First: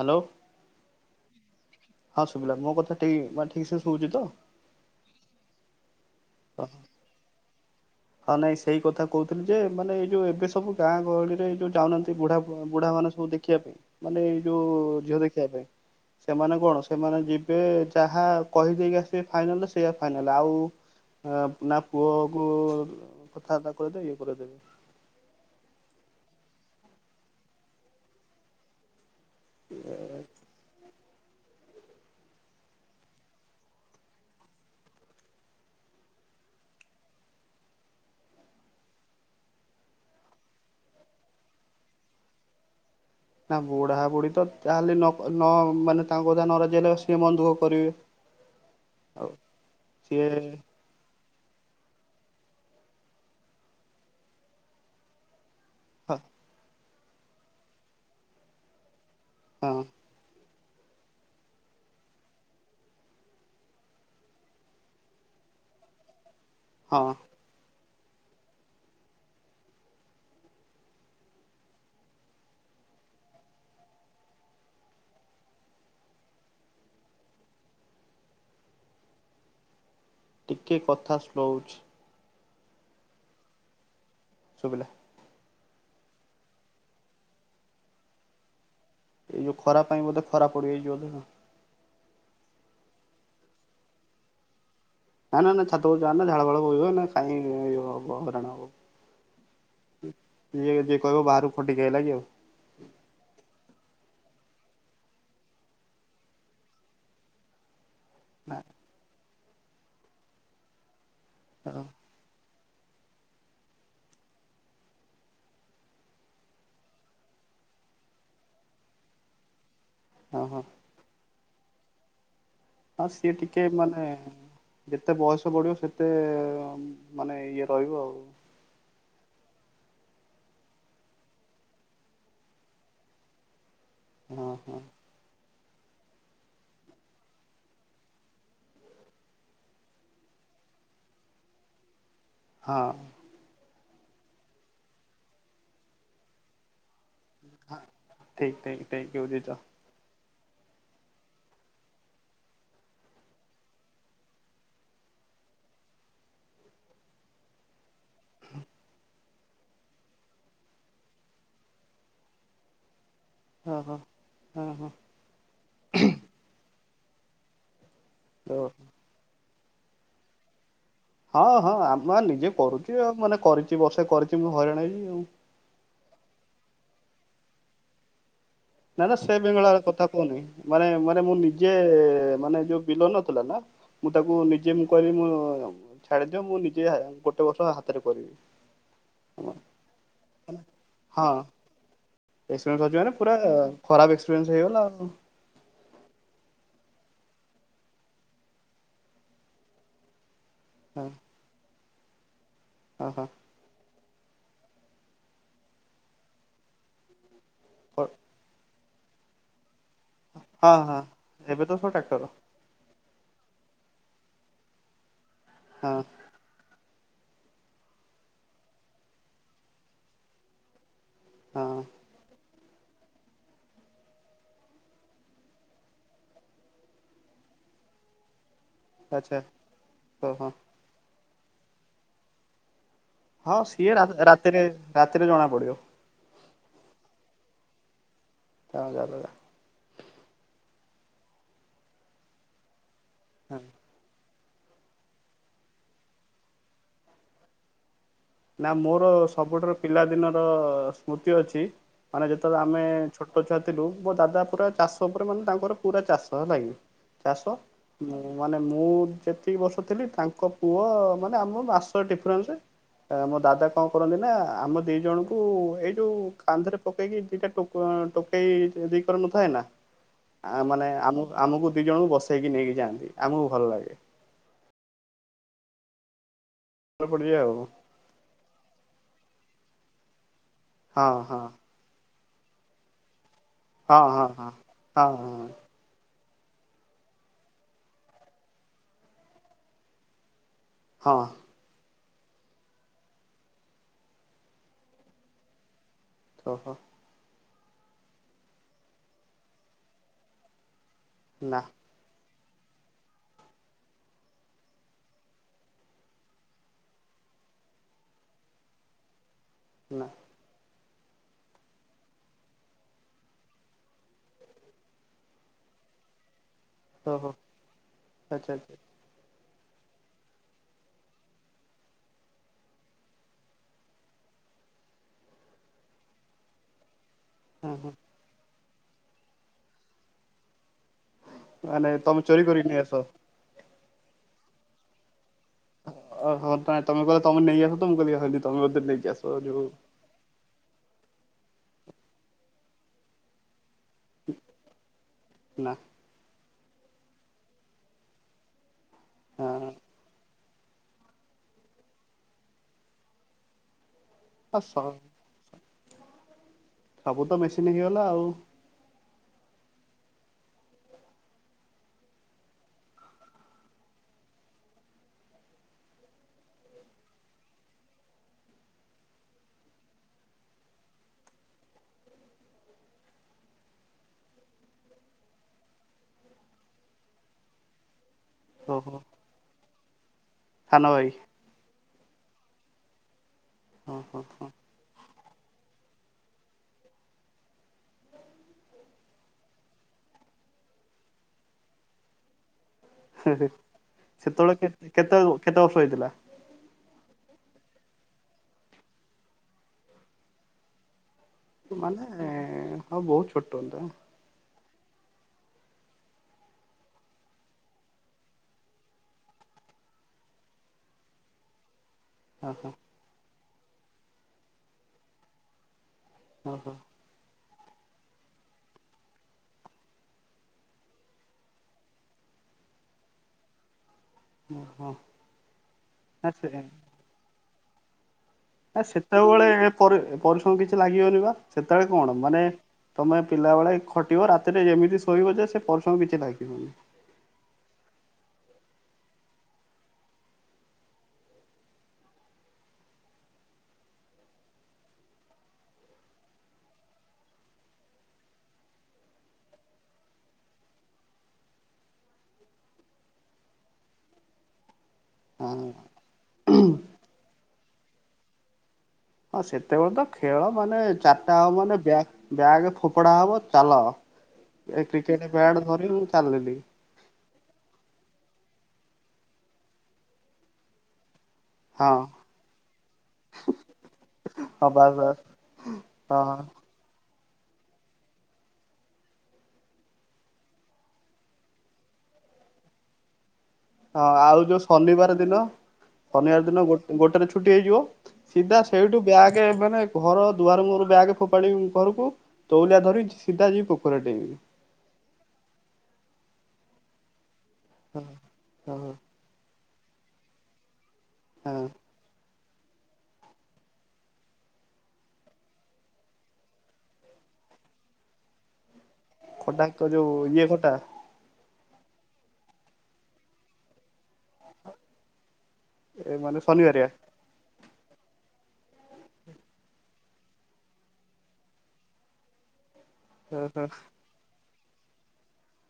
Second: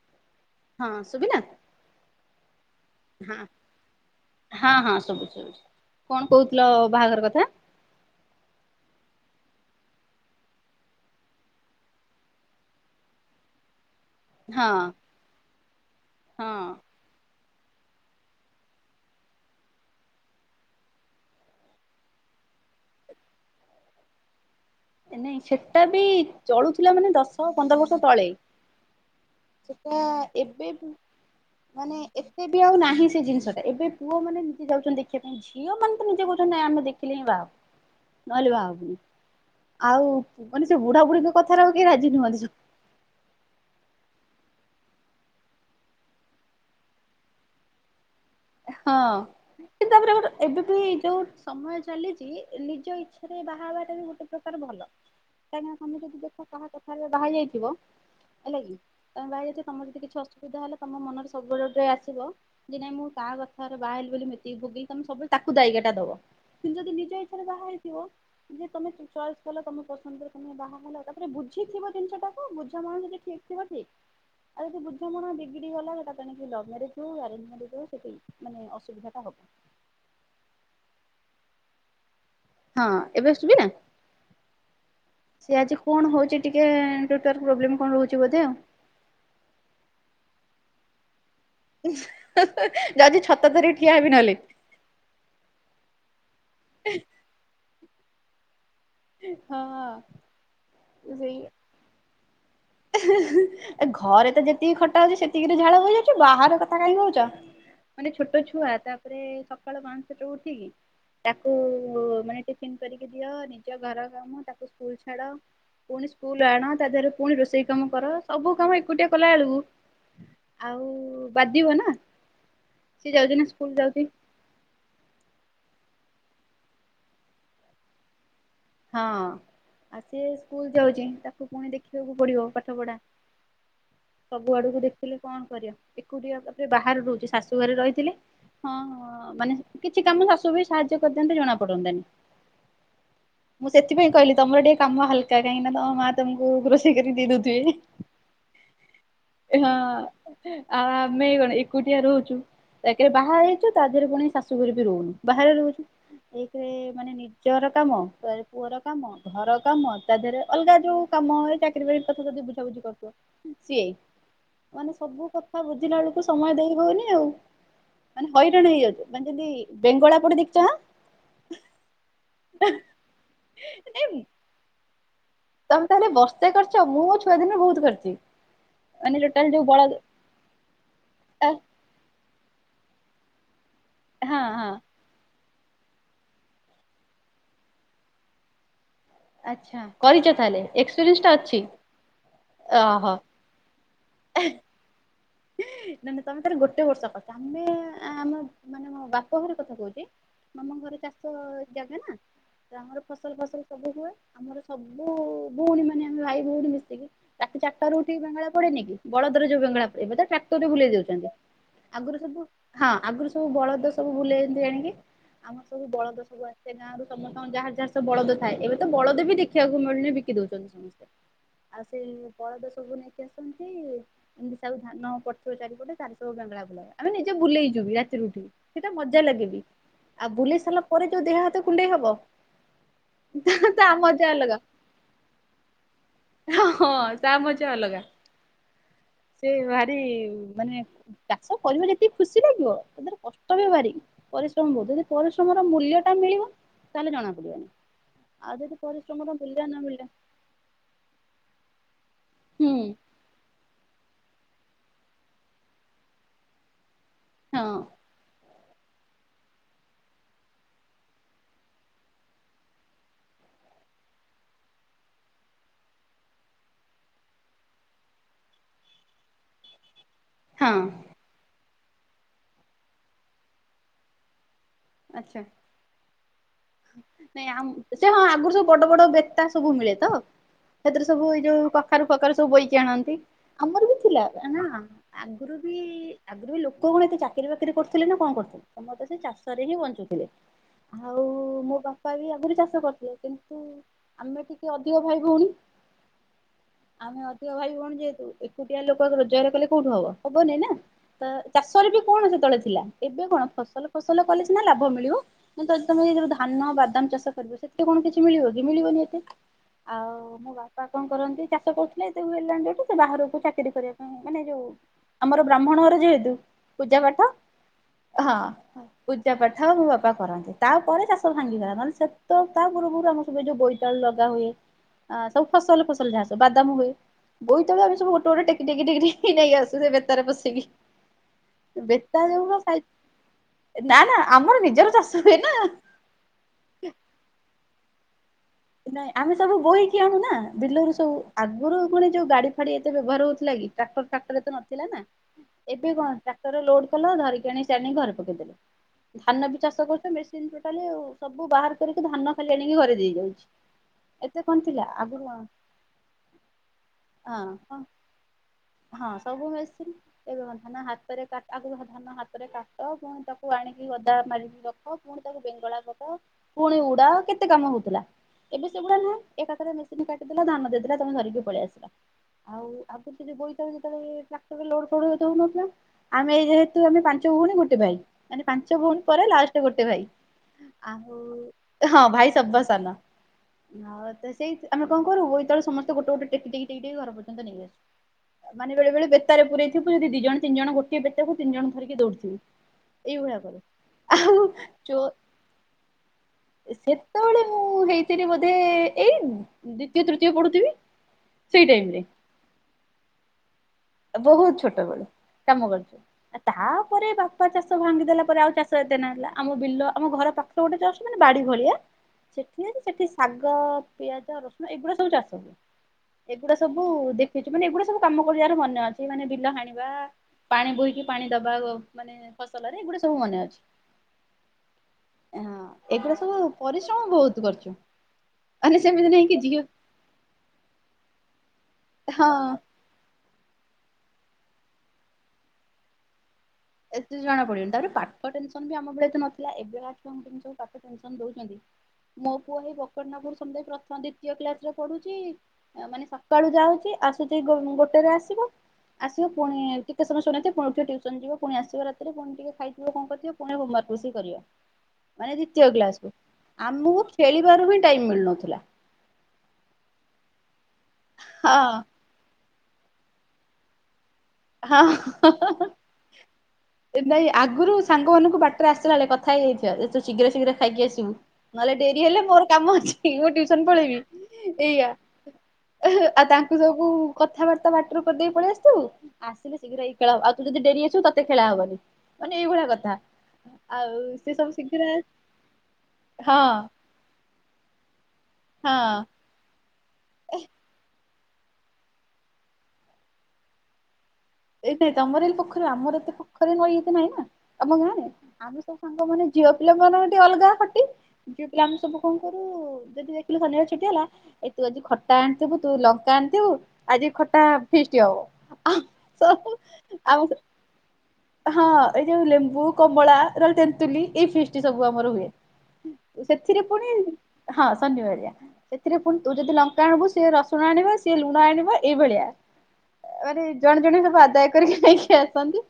Hello. ହଁ ଶୁବିଲା? ହଁ ଶୁବିଲା ମୋ କଥାଟି ମା ଠିକ୍ ସେ ଶୁବୁଚି ତ? ହଁ-ହଁ ଶୁବୁଚି ଶୁବିଚି କଣ କହୁଥିଲ ବାହାଘର କଥା? ହଁ ନାଇଁ ସେଇ କଥା କହୁଥିଲି ଯେ ମାନେ ଏଇ ଯୋଉ ଏବେ ସବୁ ଗାଁ ଗହଳି ରେ ଯୋଉ ଯାଉ ନାହାନ୍ତି ବୁଢା ବୁଢ଼ା ମାନେ ସବୁ ଦେ ଖିଆ ପାଇଁ ମାନେ ଏଇ ହଁ ଯୋଉ ଝିଅ ଦେଖିଆ ପାଇଁ ସେମାନେ କଣ ହଁ ସ୍ ସେମାନେ ଯିବେ ଯାହା କହି ଦେଇକି ଆସିବେ ଫାଇନାଲ୍ ସେଇଆ ଫାଇନାଲ୍ ଆଉ ନା ପୁଅ କୁ କଥାବାର୍ତ୍ତା [unintelligible] ଇଏ କରିଦେବେ। ଏ ନାଇଁ ସେଟା ବି ଚଳୁଥିଲା ମାନେ ଦଶ ପନ୍ଦର ବର୍ଷ ତଳେ। ସେଟା ଏବେ ମାନେ ଏତେ ବି ଆଉ ନାହିଁ ସେ ଜିନିଷ ଟା ଏବେ ପୁଅ ମାନେ ନିଜେ ଯାଉଚନ୍ତି ଦେଖିବା ପାଇଁ। ଝିଅ ମାନେ ତ ନିଜେ କହୁଚନ୍ତି ନାଇଁ ଆମେ ଦେ ଲ ବାବ ନହେଲେ ଭାବନି [inaudible] ଆଉ ମାନେ ସେ ବୁଢା ବୁଢୀ ବି କଥାରେ ଆଉ କେହି ରାଜି ନୁହଁନ୍ତିସବୁ। ନା ବୁଢା ବୁଢ଼ୀ ତ ଯାହେଲେ ନକ ନ ମାନେ ତାଙ୍କ କଥା ରେ ନ ରାଜି ହେଲେ ସିଏ ମନ ଦୁଃଖ କରିବେ। ହଁ ଆଉ ତାପରେ ସିଏ ଏବେ ବି ଯୋଉ ସମୟ ଚାଲିଚି ନିଜ ଇଚ୍ଛାରେ ବାହାହବାଟା ବି ଗୋଟେ ପ୍ରକାର ଭଲ। କାହିକନା ତମେ ଯଦି ଦେଖ କାହା କଥାରେ ବାହା ଯାଇଥିବ ହେଲା କିତମେ ବାହାହେଇ ଯାଇଥିବ ହଁ ତମର ଯଦି କିଛିଅସୁ ଅସୁବିଧା ହେଲେ ତମ ମନରେ ସବୁବେଳେ ଗୋଟେଆସିବ ଯେ ନାଇଁ ମୁଁ କାଁ କ ବାହାହେଇଗଲି ବୋଲି ମୁଦି ଫୁଦି ତାକୁ ସବୁ ତାକୁ ଦାୟିଗାଟା ଦବ। କିନ୍ତୁ ଯଦି ହଁ ନିଜ ଇଛାରେ ବାହାହେଇଥିବ ଯେ ତମେ ଚଏସ କଲ ତମେ ପସନ୍ଦରେ ତମେ ବାହା ହେଲ ତାପରେ ବୁଝିଥିବ ଜିନିଷ ଟାକୁ ବୁଝା ମଣା ଯଦି ଠିକ୍ ଥିବକି ଆଉ ଯଦି ବୁଝାମଣା ବିଗିଡି ଗଲା ସେଟା ତେଣିକିଲଭ ମ୍ୟାରେଜ ହୋଉ ଆରେଞ୍ଜ ମ୍ୟାରେଜ ହୋଉ ସେଠି ମାନେ ଅସୁବିଧା ଟା ହବ। ଟିକିଏ କଥା ସ୍ଲୋ ହୋଉଚି। ହଁ ଏବେ ଶୁଭିଲା? ଶୁଭିଲା। ସି ଆଜି କଣ ହୋଉଚି ଟିକିଏ ନେଟୱାର୍କ ପ୍ରୋବ୍ଲେମ୍ କଣ ରହୁଚିବୋଧେ ଆଉ। ଏଇ ଯୋଉ ଖରା ପାଇଁ ବୋଧେ ଖରା ପଡି ଯାଇଚି ବୋଧେ ନା। ଯଜି ଛତା ଧରିକି ଠିଆ ହେବି ନହେଲେ। ନା ନା ନା ଛାତ ଓପୋରକୁ ଯାନା ଝାଳ ଫାଳ ବୋହିବ ଏନେ କାଇଁ ଇଏ ହବ ହଇରାଣ ହବ। ହଁ ଇଏ ଯଦି କହିବ ସେଇ ବାହାରକୁ ଖଟି କି ଆଇଲାକି ଆଉ। ଏ ଘରେ ତ ଯେତିକି ଖଟା ହୋଉଚି ସେତିକିରେ ଝାଳ ବୋହିଯାଉଚି। ବାହାର କଥା କାଇଁ କହୁଚ। ମାନେ ଛୋଟ ନା ଛୁଆ ତାପରେ ସକାଳ ପାଞ୍ଚ ଟାରୁ ଉଠିକି ତାକୁ ହ [inaudible] ପୁଅ ପାଇଁ ଟିଫିନ୍ କରିକି ଦିଅ। ନିଜ ଘର କାମ ତାକୁ ସ୍କୁଲ ଛାଡ। ପୁଣି ସ୍କୁଲ ଆଣ ତାଦେହରେ ପୁଣି ରୋଷେଇ। ସେଇ କାମ କର ସବୁ କାମ ଏକୁଟିଆ କଲା ବେଳକୁ ହଁ ହଁ ଆଉ ବାଧିବ ନା। ଆଉ ସିଏ ଯାଉଛି ନା ଟିକିଏ ସ୍କୁଲ ଯାଉଛି ମାନେ ଯେତେ ବୟସ ବଢିବ ସେତେ ମାନେ ଇଏ ରହିବ ଆଉ। ହଁ ଆଜି ସ୍କୁଲ ଯାଉଚି ତାକୁ ପୁଣି ଦେଖିବାକୁ ପଡିବ ପାଠ ପଢା। ହଁ ସବୁ ହଁ ଆଡକୁ ଦେଖ କଣ କରିବା ଏକୁଟିଆତବି ବାହାରେ ରହୁଚୁ ଶାଶୁ ଘରେ ରହିଥିଲେ? ହଁ ହଁ ହଁ ମାନେ କିଛି କାମ ଶାଶୁ ବି ସାହାଯ୍ୟ କରିଥାନ୍ତେ ଜଣା ପଡନ୍ତାନି। ହଁ। ମୁଁ ସେଥିପାଇଁ କହିଲିତମର ଟିକିଏ କାମ ହାଲକା କାହିଁକିନା ତମ ମା ତମକୁ ରୋଷେଇ କରିକି ଦେଇ ଦୋଉଥିବେ। ହଁ ଠିକ ଠିକ ଠିକ ବୁଝିଛ ହଁ। ଆଉ ଆମେ କଣ ଏକୁଟିଆ ରହୁଚୁ। ଏକେରେ ବାହା ହେଇଚୁ ତା ଦେହରେପୁଣି ଶାଶୁଘରୁଯିବୁ। ବାହାରୁ ଏଇଥିରେ ମାନେ ନିଜର କାମ। ତାପରେପୁଅର କାମ। ଘର କାମ ତା ଦେହରେ ଅଲଗା ଯୋଉ କାମ ଏ ଚାକିରି ବାକିରି କଥା ଯଦି ବୁଝାବୁଝି କରୁଥୁବ। ହଁ ସିଏ ହଁ। ହଁ ହଁ ମାନେ ସବୁ କଥା ବୁଝିଲା ବେଳକୁ ସମୟ ଦେଇ ହୋଉନି ଆଉ। ମାନେ ହଇରାଣ ହେଇଯାଉଚି। ମାନେ ଯଦି ବେଙ୍ଗଳା କୋଉଠି ଦେଖିଚନା? ହଁ ହଁ ଆମେବା ନିଜେ କରୁଚି ଆଉ ମାନେ କରିଚି ନା ବର୍ଷେ କରିଚି ମୁଁ ହଇରାଣ ହେଲି ଆଉ। ତମେ ତାହେଲେ ବସ୍ତେ କରିଚ। ମୁଁ ଛୁଆ ଦିନେ ବହୁତ୍ କରିଚି। ନା ନା ସେ ବିମଳାର କଥାତ୍। କୁହନାଇ ମାନେ ମାନେ ମୁଁ ନିଜେ ମାନେ ଯୋଉ ବିଲ ନଥିଲା ନା ମୁଁ ତାକୁ ହଁ ହଁ ନିଜେ କରିବି ମୁଁ [unintelligible] ଛାଡ଼ିଦିଅ ମୁଁ ନିଜେ ହାଁ ଗୋଟେ ବର୍ଷ ହାତରେ କରିବି। ଆଚ୍ଛା କରିଛ ତାହଲେ ଏକ୍ସପେରିଏନ୍ସ ଟା ଅଛି। ଏକ୍ସପେରିଏନ୍ସ ଅଛି ମାନେ ଓହୋ ପୁରା ଖରାପ ଏକ୍ସପେରିଏନ୍ସ ହେଇଗଲା ଆଉ। ମାନେ ତମେ ତାର ଗୋଟେ ବର୍ଷ କରିଛ ଆମେ ଆମ ମାନେ ମୋ ବାପା ଘର କଥା କହୁଛି। ମାମୁଁ ଘରେ ହଁ ଚାଷ ଜାଗା ନା ତ ଆମର ହଁ ଫସଲ ଫସଲ ସବୁ ହୁଏ ଆମର ସବୁ ଭଉଣୀ ମାନେ ଆମେ ଭାଇ ଭଉଣୀ ମିଶିକି। ରାତି ଚାର ଟା ରୁ ହଁ। ଉଠି ବେଙ୍ଗଳା ପଡ଼େନି କି ବଳଦର ଯୋଉ ବେଙ୍ଗଳା ଏବେ ତ ଟ୍ରାକ୍ଟରରେ ହଁ ବୁଲେଇ ହଁ ଦଉଛନ୍ତି ଏବେ ତ ଆଗରୁ ଟ୍ରାକ୍ଟର ସବୁ ହଁ ଆଗରୁ ସବୁ ବଳଦ ସବୁ ବୁଲେଇନ୍ତି ଆଣିକି ଆମର ସବୁ ହଁ ବଳଦ ସବୁ ଆ ସେ ଗାଁ ରୁ ସମସ୍ତଙ୍କ ଯାହାର ଯାହାର ସବୁ ବଳଦ ଥାଏ ଏବେ ତ ବଳଦ ବି ଦେଖିବାକୁ ମିଳୁନି ବିକି ଦଉଛନ୍ତି ସମସ୍ତେ। ଆଉ ହଁ ସେଇ ବଳଦ ସବୁ ନେଇକି ଆସନ୍ତି। ତାକୁ ଧାନ ପଠ ଚାରିପଟେ [unintelligible] ବେଙ୍ଗଳା ବୁଲାୟା ଆମେ ନିଜେ ବୁଲେଇ ଯିବି ରାତିରୁ ଉଠିବି। ସେଇଟା ମଜା ଆଚ୍ଛା ଲାଗେ ବି ଆଉ ଓ ହଁ। ବୁଲେଇ ସାରିଲା ପରେ ଯୋଉ ଦେହ ହାତ କୁଣ୍ଡେଇ ହବ। ହଁ ତା ସିଏ ରା ମଜା -ରାତିରେ ରାତିରେ ଜଣା ପଡ଼ିବ। ହଁ ହଁ ତା ମଜା ଅଲଗା। ତା ମଜା ଅଲଗା। ସେ ଭାରି ମାନେ ଚାଷ କରିବ ଯେତିକି ଖୁସି ଲାଗିବ ତା ଦେହରେ କଷ୍ଟ ବି ଭାରି। ପରିଶ୍ରମ ବହୁତ ଯଦି ପରିଶ୍ରମର ମୂଲ୍ୟ ଟା ମିଳିବ ତାହେଲେ ଜଣା ପଡ଼ିବନି। ନା ମୋର ସବୁଠାରୁ ମିଳିଲା ପିଲାଦିନର ସ୍ମୃତି ଅଛି ମାନେ ଯେତେବେଳେ ହୁଁ ଆମେ ଛୋଟ ଛୁଆ ଥିଲୁ ମୋ ଦାଦା ପୁରା ଚାଷ ଉପରେ ମାନେ ତାଙ୍କର ପୁରା ଚାଷ ହେଲାକି ଚାଷ। ହଁ ମୁଁ ମାନେ ମୁଁ ଯେତିକି ବର୍ଷ ଥିଲି ତାଙ୍କ ପୁଅ ମାନେ ଆମ ବାସ ଡିଫରେନ୍ସ ତ ଆମ ଦାଦା କଣ କରନ୍ତି ନା ଆମ ଦି ଜଣଙ୍କୁ ଏଇ ଯୋଉ କାନ୍ଧରେ ପକେଇକି ଦିଟା ଟୋ କଣ ଟୋକେଇ ଦି କର ନଥାଏ ନା। ଆ ହଁ ମାନେ ଆମକୁ ଆମକୁ ଦିଇ ଜଣଙ୍କୁ ବସେଇକି ନେଇକି ଯାଆନ୍ତି ଆମକୁ ଭଲ ଲାଗେ। ଆଛା ମନେ ପଡିଯାଏ ନାଇଁ ଆମୁ ସେ ହଁ ଆଗରୁ ସବୁ ବଡ ବଡ ବେତା ସବୁ ମିଳେ ତ ସେଥିରେ ଆଉ ସବୁ ହଁ ଏଇ ଯୋଉ କ ଖାରୁ ଫକାରୁ ସବୁ ବୋଇକି ଆଣନ୍ତି ଆମର ବି ହଁ ଥିଲା ହଁ ହଁ ଆ ହଁ ନା ହଁ ଆଗରୁ ହଁ ବି ଆଗରୁ ବି ଲୋକ କଣ ଏତେ ଚାକିରି ବାକିରି କରୁଥିଲେ ନା କଣ କରୁଥିଲେ ସମତେ ତ ସେ ଚାଷ ରେ ହିଁ ବଞ୍ଚୁଥିଲେ। ଆଉ ହଁ। ମୋ ବାପା ବି ଆଗରୁ ଚାଷ କରୁଥିଲେ କିନ୍ତୁ ଆମେ ଟିକେ ଅଧିକ ଭାଇ ଭଉଣୀ। ଓହୋ। ଆମେ ଅଧିକ ଭାଇ ଭଉଣୀ ଯେହେତୁ ଏକୁଟିଆ ଲୋକ [unintelligible] ରୋଜଗାର କଲେ କୋଉଠୁ ହବ ହବ ନାଇଁ ନା। ତ ନା ଚାଷରେ ବି କଣ ସେତେବେଳେ ଥିଲା ଏବେ କଣ ଫସଲ ଫସଲ କଲେ ସିନା ଲାଭ ମିଳିବ। ନା ଯଦି ତମେ ଏଇ ଧର ଧାନ ବାଦାମ ଚାଷ କରିବ ସେଥିରେ କଣ କିଛି ମିଳିବ କି ମିଳିବନି ଏତେ। ନା ଆଉ ମୋ ବା ପା କଣ କରନ୍ତି ଚାଷ କରୁଥିଲେ ଏତେ ହୁ ହେଲାଣି ଯୋଉଠୁ ସେ ବାହାରକୁ ଚାକିରି କରିବା ପାଇଁ ମାନେ ଯୋଉ ଆମର ବ୍ରାହ୍ମଣର ଯେହେତୁ ପୂଜା ପାଠ ଓହୋ ଅହଁ ଆଚ୍ଛା ଆଚ୍ଛା ହ। ପୂଜା ପାଠ ଆଉ ମୋ ବାପା କରନ୍ତି ତାପରେ ଚାଷ ଭାଙ୍ଗିଗଲା ମାନେ ସେତ ତା ପୂର୍ବରୁ ଆମ ସବୁ ଏଇ ଯୋଉ ବୋଇ ତାଳୁ ଲଗା ହୁଏ ଆ ସବୁ ଫସଲ ଫସଲ ଯାହା ସବୁ ବାଦାମ ହୁଏ। ହଁ ବୋଇତାଳୁ ହଁ ଏବେ ସବୁ ଗୋଟେ ଗୋଟେ ଟେକି ଟେକି ଟେକି ଟେକି ନେଇ ଆସୁ ସେ ବେତାରେ ପସେଇକି। ମାନେ ବେତା ତମେ ଯୋଉ ଚୋରି ହ କରିକି ନେଇ ସାଇ ଆସ। ନା ନା ଆମର ନିଜର ଚାଷ ହୁଏ ନା। ଅ ହ ତମେ ତମେ କହିଲ ତମେ ନେଇ ଆସ ତ ମୁଁ କହିଲି ଅହ [unintelligible] ନାଇଁ ଆମେ ସବୁ ବୋହିକି ଆଣୁନା ବିଲରୁ ସବୁ ଆଗରୁ ପୁଣି ଯୋଉ ଗାଡ଼ି ଫାଡ଼ି ଏତେ ବ୍ୟବହାର ହଉଥିଲା କି। ଟ୍ରାକ୍ଟର ଫ୍ରାକ୍ଟର ଏତେ ନଥିଲା ନା ନା ଏବେ କଣ ଟ୍ରା ଟରରେ ଲୋଡ କଲ ଧରିକି ଆଣ ସେ ଆଣି ଘରେ ପକେଇ ଦେଲେ ଧାନ ବି ହଁ ଚାଷ କରୁଛନ୍ତୀ ବେଶ ସେଖାଲି ସବୁ ବାହାର କରିକି ଧାନ ଖାଲି ଆଣିକି ଘରେ ଦେଇ ଯାଉଛି। ସେ ଆ କଣ ଥିଲା ଆଗରୁ ହ ସବୁ ତ ମେସିନ୍ କ ହେଇଗଲା ଆଉ ହଁ ସବୁସି ଏବେନ୍ଧ ନା ହାତ ପରେ କ ଆଗଧ ଧାନ ହାତରେ କାଟ ପୁଣି ତାକୁ ଆଣିକି ଗଦା ମାରିକି ରଖ ପୁଣି ତାକୁ ବେଙ୍ଗଳା କର। ପୁଣି ଉୁଡା କେତେ କାମ ହଉଥିଲା। ଏବେ ସେଗୁଡଆ ନହଁ ଏକାଥରେ ମେସିନ କାଟିଦେଲା ଧାନ ଦେଇଦେଲା ତମେ ଧରିକି ପଳେଇ ଆସିଲା। ଆଉ ଆଗ ଯଉ ବୋଇ ଯେବେଳୋଟର ଲୋଡଉନଥିଲା। ଆମେଇ ଯେହେତୁ ଆମେ ପାଞ୍ଚ ଭଉଣୀ ଗୋଟେ ଭାଇ। ମାନେ ପାଞ୍ଚ ଓହୋ ଭଉଣୀ ପରେ ଲାଷ୍ଟ ଗୋଟେ ଭାଇ ସାନ ଭାଇ ଆଉ ହଁ ଭାଇ ସବା ସାନ। ହଁ ହଉ ହଁ ତ ହଁ ସେଇ ଆମେ କଣ କରୁ ଏତବେଳେସ୍ତେ ଗୋେ ଗୋଟେ ଟେକି ଟେକି ଟେି ଟକି ଘରର୍ନ୍ତ ନେଇ ଆସୁ। ହଁ। ମାନେବେଳେବେଳେ ବେତାରେ ପୁରରେ ଥିବ ଯିଦି ଦି ଜଣ ତିନିଜଣ ଗୋଟାଏ ବେତାକୁ ଦି ଜଣ ତିନି ଜଣ ଧରିକି ଦଉଡିବୁ। ଏଇଭଳିଆ କର ଆଉ ସେତେବେଳେ କେତେ ଜୋର। କେତେ କେତେ ବର୍ଷ ହେଇଥିଲା? ସେତେବେଳେ ମୁଁ ହେଇ। ସେ ବୋଧେ ଏଇ ଦ୍ଵିତୀୟ ତୃତୀୟ ପଢୁଥିବି। ସେଇ ଟାଇମରେ ମାନେ ବହୁତୁ ଛୋଟ। ବହୁତୁ ଛୋଟ ବେଳୁ କାମ କରୁଛୁ। ତାପରେ ବାପା ଚାଷ ଭାଙ୍ଗିଦେଲା ପରେ ଆଉ ଚାଷ ଏତେ ନାହିଁ ଆମ ବିଲ ଆମ ଘର ପାଖ।। ତ ଜଷ୍ଟ ଗୋଟେ ବାଡି ଭଳିଆ। ସେଠି ଓହୋ ହେଇଚି ସେଠି ଶାଗ ପିଆଜ ରସୁଣ ଏଇଗୁଡା ସବୁ ଚାଷ ହୁଏ। ଏଗୁଡା ଓହୋ ସବୁ ଦେଖିଛି ମାନେ ଏଗୁଡା ସବୁ କାମ କରିବା ର ମନେ ଅଛି। ମାନେ ବିଲ ହାଣିବା। ପାଣି ବୋହିକି ପାଣି ଦବା ମାନେ ଫସଲରେ ଏଗୁଡା ସବୁ ମନେ ଅଛି। ଓହୋ ହଁ ଏଗୁଡା ନା ସବୁ ସେ ପରିଶ୍ରମ ବହୁତ କରଛୁ। ନା ସେତେବେଳେ ପରିଶ୍ରମ କିଛି ଲାଗିବନି ବା ସେତେବେଳେ କଣ ହଁ ମାନେ। ତମେ ପିଲାବେଳେ ଖଟିବ ରାତିରେ ଏମିତି ଶୋଇବ ଯେ ସେ ପରରିଶମ କିଛି ଲାଗିବନି। ଏତେ ଜଣା ପଡିବନି ତାପରେ ପାଠ ପଢା ଟେନସନ ବି ଆମ ଭଳି ତ ନଥିଲା ଏବେ କା ଛୁଆ ମାନଙ୍କୁ ଯୋଉ ଟେନସନ ଦଉଛନ୍ତି। ମୋ ପୁଅ ଏଇ ବକଟ ନାଖୁରୁ ପ୍ରଥମ ଦ୍ୱିତୀୟ କ୍ଲାସ ରେ ପଢୁଛି। ମାନେ ସକାଳୁ ଯାଉଛି ଆସୁଛି ଗୋଟେରେ ଆସିବ। ଆସିବ ପୁଣି ଟିକେ ସମୟ ଶୁଇନଥିବ ପୁଣି ଉଠିବ ଟିଉସନ ଯିବ। ପୁଣି ଆସିବ ରାତିରେ ପୁଣି ଟିକେ ଖାଇଥିବ କଣ କରିଥିବ ପୁଣି ହୋମାର୍କ ବସିକି କରିବ। ମାନେ ଦ୍ଵିତୀୟ ହଁ କ୍ଲାସକୁ ଆମକୁ ଖେଳିବାର ବି ଟାଇମି ମିଳୁନଥିଲା। ହଁ ସେତେବେଳେ ତ ଖେଳ ମାନେ ଚାଟା ହବ ମାନେ ହଁ ବ୍ୟାକ୍। ବ୍ୟାଗ ଫୋପଡା ହବ ଚାଲ ହଁ ଏ କ୍ରିକେଟ ବ୍ୟାଡେ ଧରି ଲି ମୁଁ ଚାଲିଲି। ନାଇଁ ଆଗରୁ ସାଙ୍ଗମାନାନଙ୍କୁ ବାଟରେ ଆସିଲା ବେଳେ କଥା ହେଇଚାଲେ ଯେ ତୁ ଶୀଘ୍ର ଶୀଘ୍ର ଖାଇକି ଆସିବୁ। ନହେଲେ ହଁ ଡେରି ହେଲେ ମୋର କାମ ଅଛି ଟିଉସନ ପଳେଇବି। ହଁ ଏଇା। ବାସ୍ ବାସ୍ ହଁ। ହଁ ତାଙ୍କୁ ସବୁ କଥାବାର୍ତ୍ତା ବାଟରେ କରିଦେଇକି ପଳେଇ ଆସିଥିବୁ। ଆସିଲେ ଶୀଘ୍ର ଏଇ ଖେଳବ ଆଉ ତୁ ଯଦି ଡେରି ଆସିବୁ ତତେ ଖେଳା ହବନି ମାନେ ଏଇଳିଆ କଥା। ହଁ ସେ ଆଉ ସବୁ ଯୋଉ ଶୀଘ୍ର ଶନିବାର ଦିନ ହଁ ଶନିବାର ଦିନ ଗୋ ଗୋଟେ ଛୁଟି ହେଇଯିବ। ସିଧା ସେଇଠୁ ହଁ। ବ୍ୟାଗେ ମାନେ ଘର ଦୁଆର ମୋରୁ ବ୍ୟାଗେ ଫୋପାଡ଼ି ବୁ ଘରକୁ ତଉଲିଆ ଧରି ସିଧା ଯିବି ପୋଖରୀ ଡ଼େଇବୁ। ଏଇ ତେଇଁ ତମର ଏ ପୋଖରୀ ଆମର ଏତେ ପୋଖରୀ ନଈ ଏତେ ନାଇଁ ନା। ଆମ ଗାଁରେ ହଁ ଆମେ ସବୁ ହଁ ସାଙ୍ଗ ମାନେ ଝିଅ ପିଲା ମାନେ ଅଲଗା ଖଟି ଝିଅ ହଁ ପିଲା ଆମେ ସବୁ। ଅଗୁରୁ ଯଦି ଦେଖିଲୁ ଶନିବାରେ ଛୁଟି ହେଲା। ଏଇ ତୁ ଆଜି ଖଟା ଆଣିଥିବୁ ତୁ ଲଙ୍କା ଆଣିଥିବୁ ଆଜି ଖଟା ଫିଷ୍ଟି ହବ। ସବୁ ଖଟାଙ୍କ ଯୋଉ ଆଉ ଇଏ ଖଟା ହଁ ଏ ଯଉ ଲେମ୍ବୁ, କମଳା, ର ତେନ୍ତୁଲି ଏଇ ଫିଷ୍ଟି ସବୁ ଆମର ହୁଏ। ଏ ମାନେ ସେଥିରେ ଶନିବାରିଆ ପୁଣି ହଁ ଶନିବାରିଆ। ସେଥିରେ ପୁଣି ତୁ ଯଦି ଲଙ୍କା ଆଣିବୁ ସିଏ ରସୁଣ ଆଣିବା ସିଏ ଲୁଣ ଆଣିବା ଏଇଭଳିଆ। ମାନେ ହଁ ଜଣେ ଜଣେ ସବୁ ଆଦାୟ କରିକି ନେଇକି ଆସନ୍ତି।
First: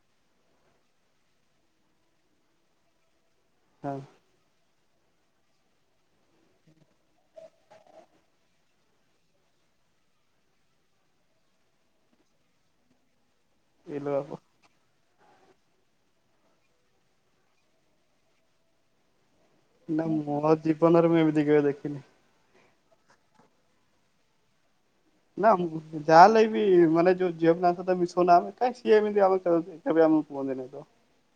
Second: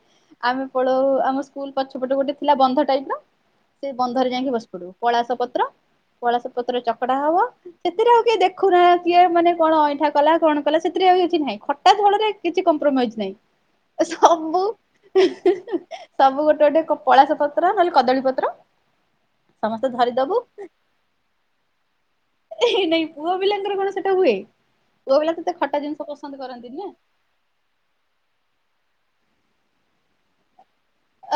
ଆମେ ପଳଉ ଆମ ସ୍କୁଲ ପଛପଟୁ ଗୋଟେ ଥିଲା ବନ୍ଧ ଟାଇପ ର ସେ ହଁ ବନ୍ଧରେ ଯାଇକି ବସିପଡୁ। ପଳାସ ପତ୍ର ପଳାସ ପତ୍ରଏ ଚକଡା ହବ। ସେଥିରେ ଆଉ କିଏ ଦେଖୁନା କିଏ ମାନେ କଣ ଅଇଁଠା କଲା କଣ କଲା ସେଥିରେ ଆଉ କିଛି ନାହିଁ। ଖଟା ଝୋଳରେ କିଛି କମ୍ପ୍ରୋମାଇଜି ନାହିଁ। ଇଲୋ ବାପ ସବୁ ସବୁ ଗୋଟେ ଗୋଟେ ପଳାସ ପତ୍ର ନହେଲେ କଦଳୀ ପତ୍ର ସମସ୍ତେ ନା ଧରିଦବୁ ମୋ ଜୀବନ ରେ ମୁଁ ଏମିତି କେବେ ଦେଖିନି। ନାଇଁ ପୁଅ ପିଲାଙ୍କର କଣ ସେଟା ହୁଏ? ପୁଅ ପିଲା ନାଁ ତତେ ଖଟା ଜିନିଷ ପସନ୍ଦ ଯାହାହେଲେ ବି କରନ୍ତିନି ନା ମାନେ ଯୋଉ ଝିଅ ପିଲାଙ୍କ ସହିତ ମିଶି ଥୁନୁ ଆମେ କାଇଁ ସିଏ ଏମିତି ଆମକୁ [unintelligible] କେବେ ଆମକୁ କୁହନ୍ତିନି ତ।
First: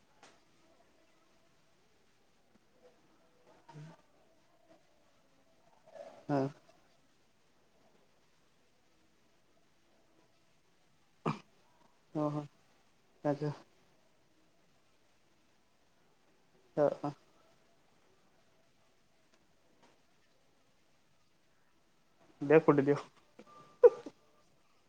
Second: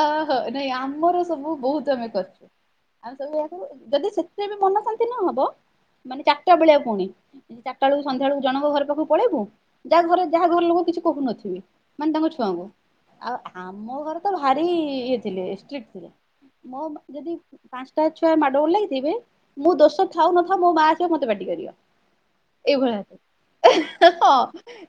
ଅହ ନାଇଁ ଆମର ସବୁ ବହୁତ ଆମେ କରିଚୁ ଆମେ ସବୁକୁ ଯଦି ସେ [unintelligible] ମନ ଶାନ୍ତି ନ ହବ ମାନେ ହଁ ଚାଟା ବେଳିଆ ପୁଣି। ଚାରିଟା ବେଳୁକୁ ସନ୍ଧ୍ୟା ବେଳୁକୁ ଜଣଙ୍କ ଘର ପାଖକୁ ପଳେଇବୁ। ଯାହା ଘରେ ଯାହା ଘର ଲୋକ କିଛି କହୁନଥିବେ। ମାନେ ତାଙ୍କ ଓହୋ ଛୁଆଙ୍କୁ ଆଚ୍ଛା ଆଉ ଆମ ଘରେ ତ ଭାରି ଇଏ ଥିଲେ ଷ୍ଟ୍ରିଟ ଥିଲେ। ମୋ ମ ହଁ ଯଦି ପାଞ୍ଚଟା ଛୁଆ ମାଡ ଗୋଳ ଲାଗିଥିବେ ମୁଁ ଦୋଷ ଥାଉ ନଥାଉ ମୋ ମା ଆସିବ ମତେ ପାଟି କରିବ। ଦିଅ କୁଟି ଦିଅ ଏଭଳିଆ ହଁ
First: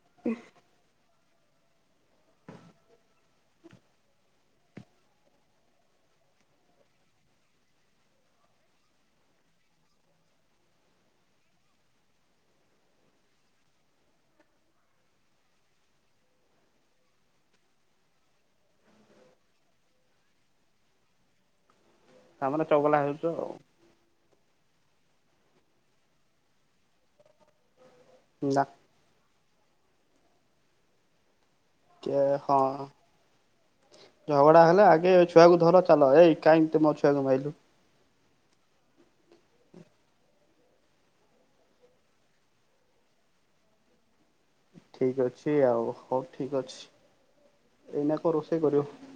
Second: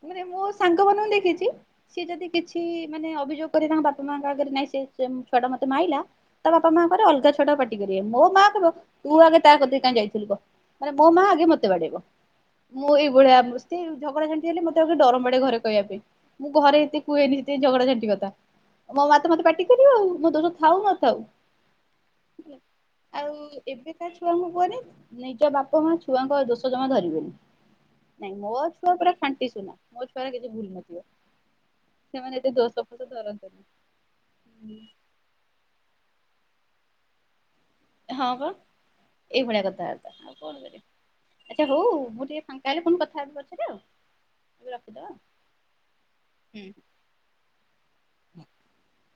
ମାନେ ମୋ ସାଙ୍ଗ ମାନଙ୍କୁ ଦେଖିଚି ସିଏ ଯଦି କିଛି ମାନେ ଅଭିଯୋଗ କରିବେ ତାଙ୍କ ବାପା ମା [unintelligible] ନାଇଁ ସେ ସେ ଛୁଆ ଟା ମତେ ମାଇଲା ତା ବାପା ମାଆ ଙ୍କ ର ଅଲଗା ଛୁଆଟାକୁ ପାଟି କରିବେ ମୋ ମା କହିବ ତୁ ଆଗେ ତା କତିକି କାହିଁ ଯାଇଥିଲୁ କହ। ମାନେ ମୋ ମା ଆଗେ ମତେ ବାଡେଇବ। ମୁଁ ଏଇଭଳିଆ ସେ ଝଗଡା ଝଣ୍ଟି ହେଲେ ମତେ ଆଗେ ଡରମାଡେ ଘରେ କହିବା ପାଇଁ। ମୁଁ ଘରେ ଏତେ କୁହେନି ସେଥିପାଇଁ ଝଗଡା ଝାଣ୍ଟିି କଥା। ମୋ ମା ତ ମତେ ପାଟିିିକରିବ ଆଉ ମୋ ଦୋଷ ଥାଉ ନଥାଉ। ତା ମାନେ ଚଗଲା ଆଉ ହେଉଚ। ଏବେକା ଛୁଆଙ୍କୁ କୁହନି ନିଜ ବାପା ମା ଛୁଆଙ୍କ ଦୋଷ ଜମା ଧରିବେନି। ନାଇଁ ମୋ ନା ଛୁଆ ପୁରା ଫାଣ୍ଟି ସୁନା ମୋ ଛୁଆ କିଛି ଭୁଲ ନଥିବ ସେମାନେ ଏତେ ଦୋଷ ଫୋଷ ଧର ଝଗଡା ହେଲେ ଆଗେ ଏ ଛୁଆକୁ ଧର ଚାଲ। ଏଇ କାହିଁକି ତୁ ମୋ ଛୁଆକୁ ମାଇଲୁ? ହଁ ବା ଏଇ ଭଳିଆ କଥାବାର୍ତା। ଆଚ୍ଛା ହଉ ମୁଁ ଟିକେ ଫାଙ୍କା ହେଲେ ପୁଣି କଥା ହେବି ପଛରେ ଆଉ। ଏବେ ରଖିଦବା। ଠିକ ଅଛି ଆଉ ହଉ ଠିକ ହୁଁ। ଅଛି। ଏଇନା କଣ ରୋଷେଇ କରିବ?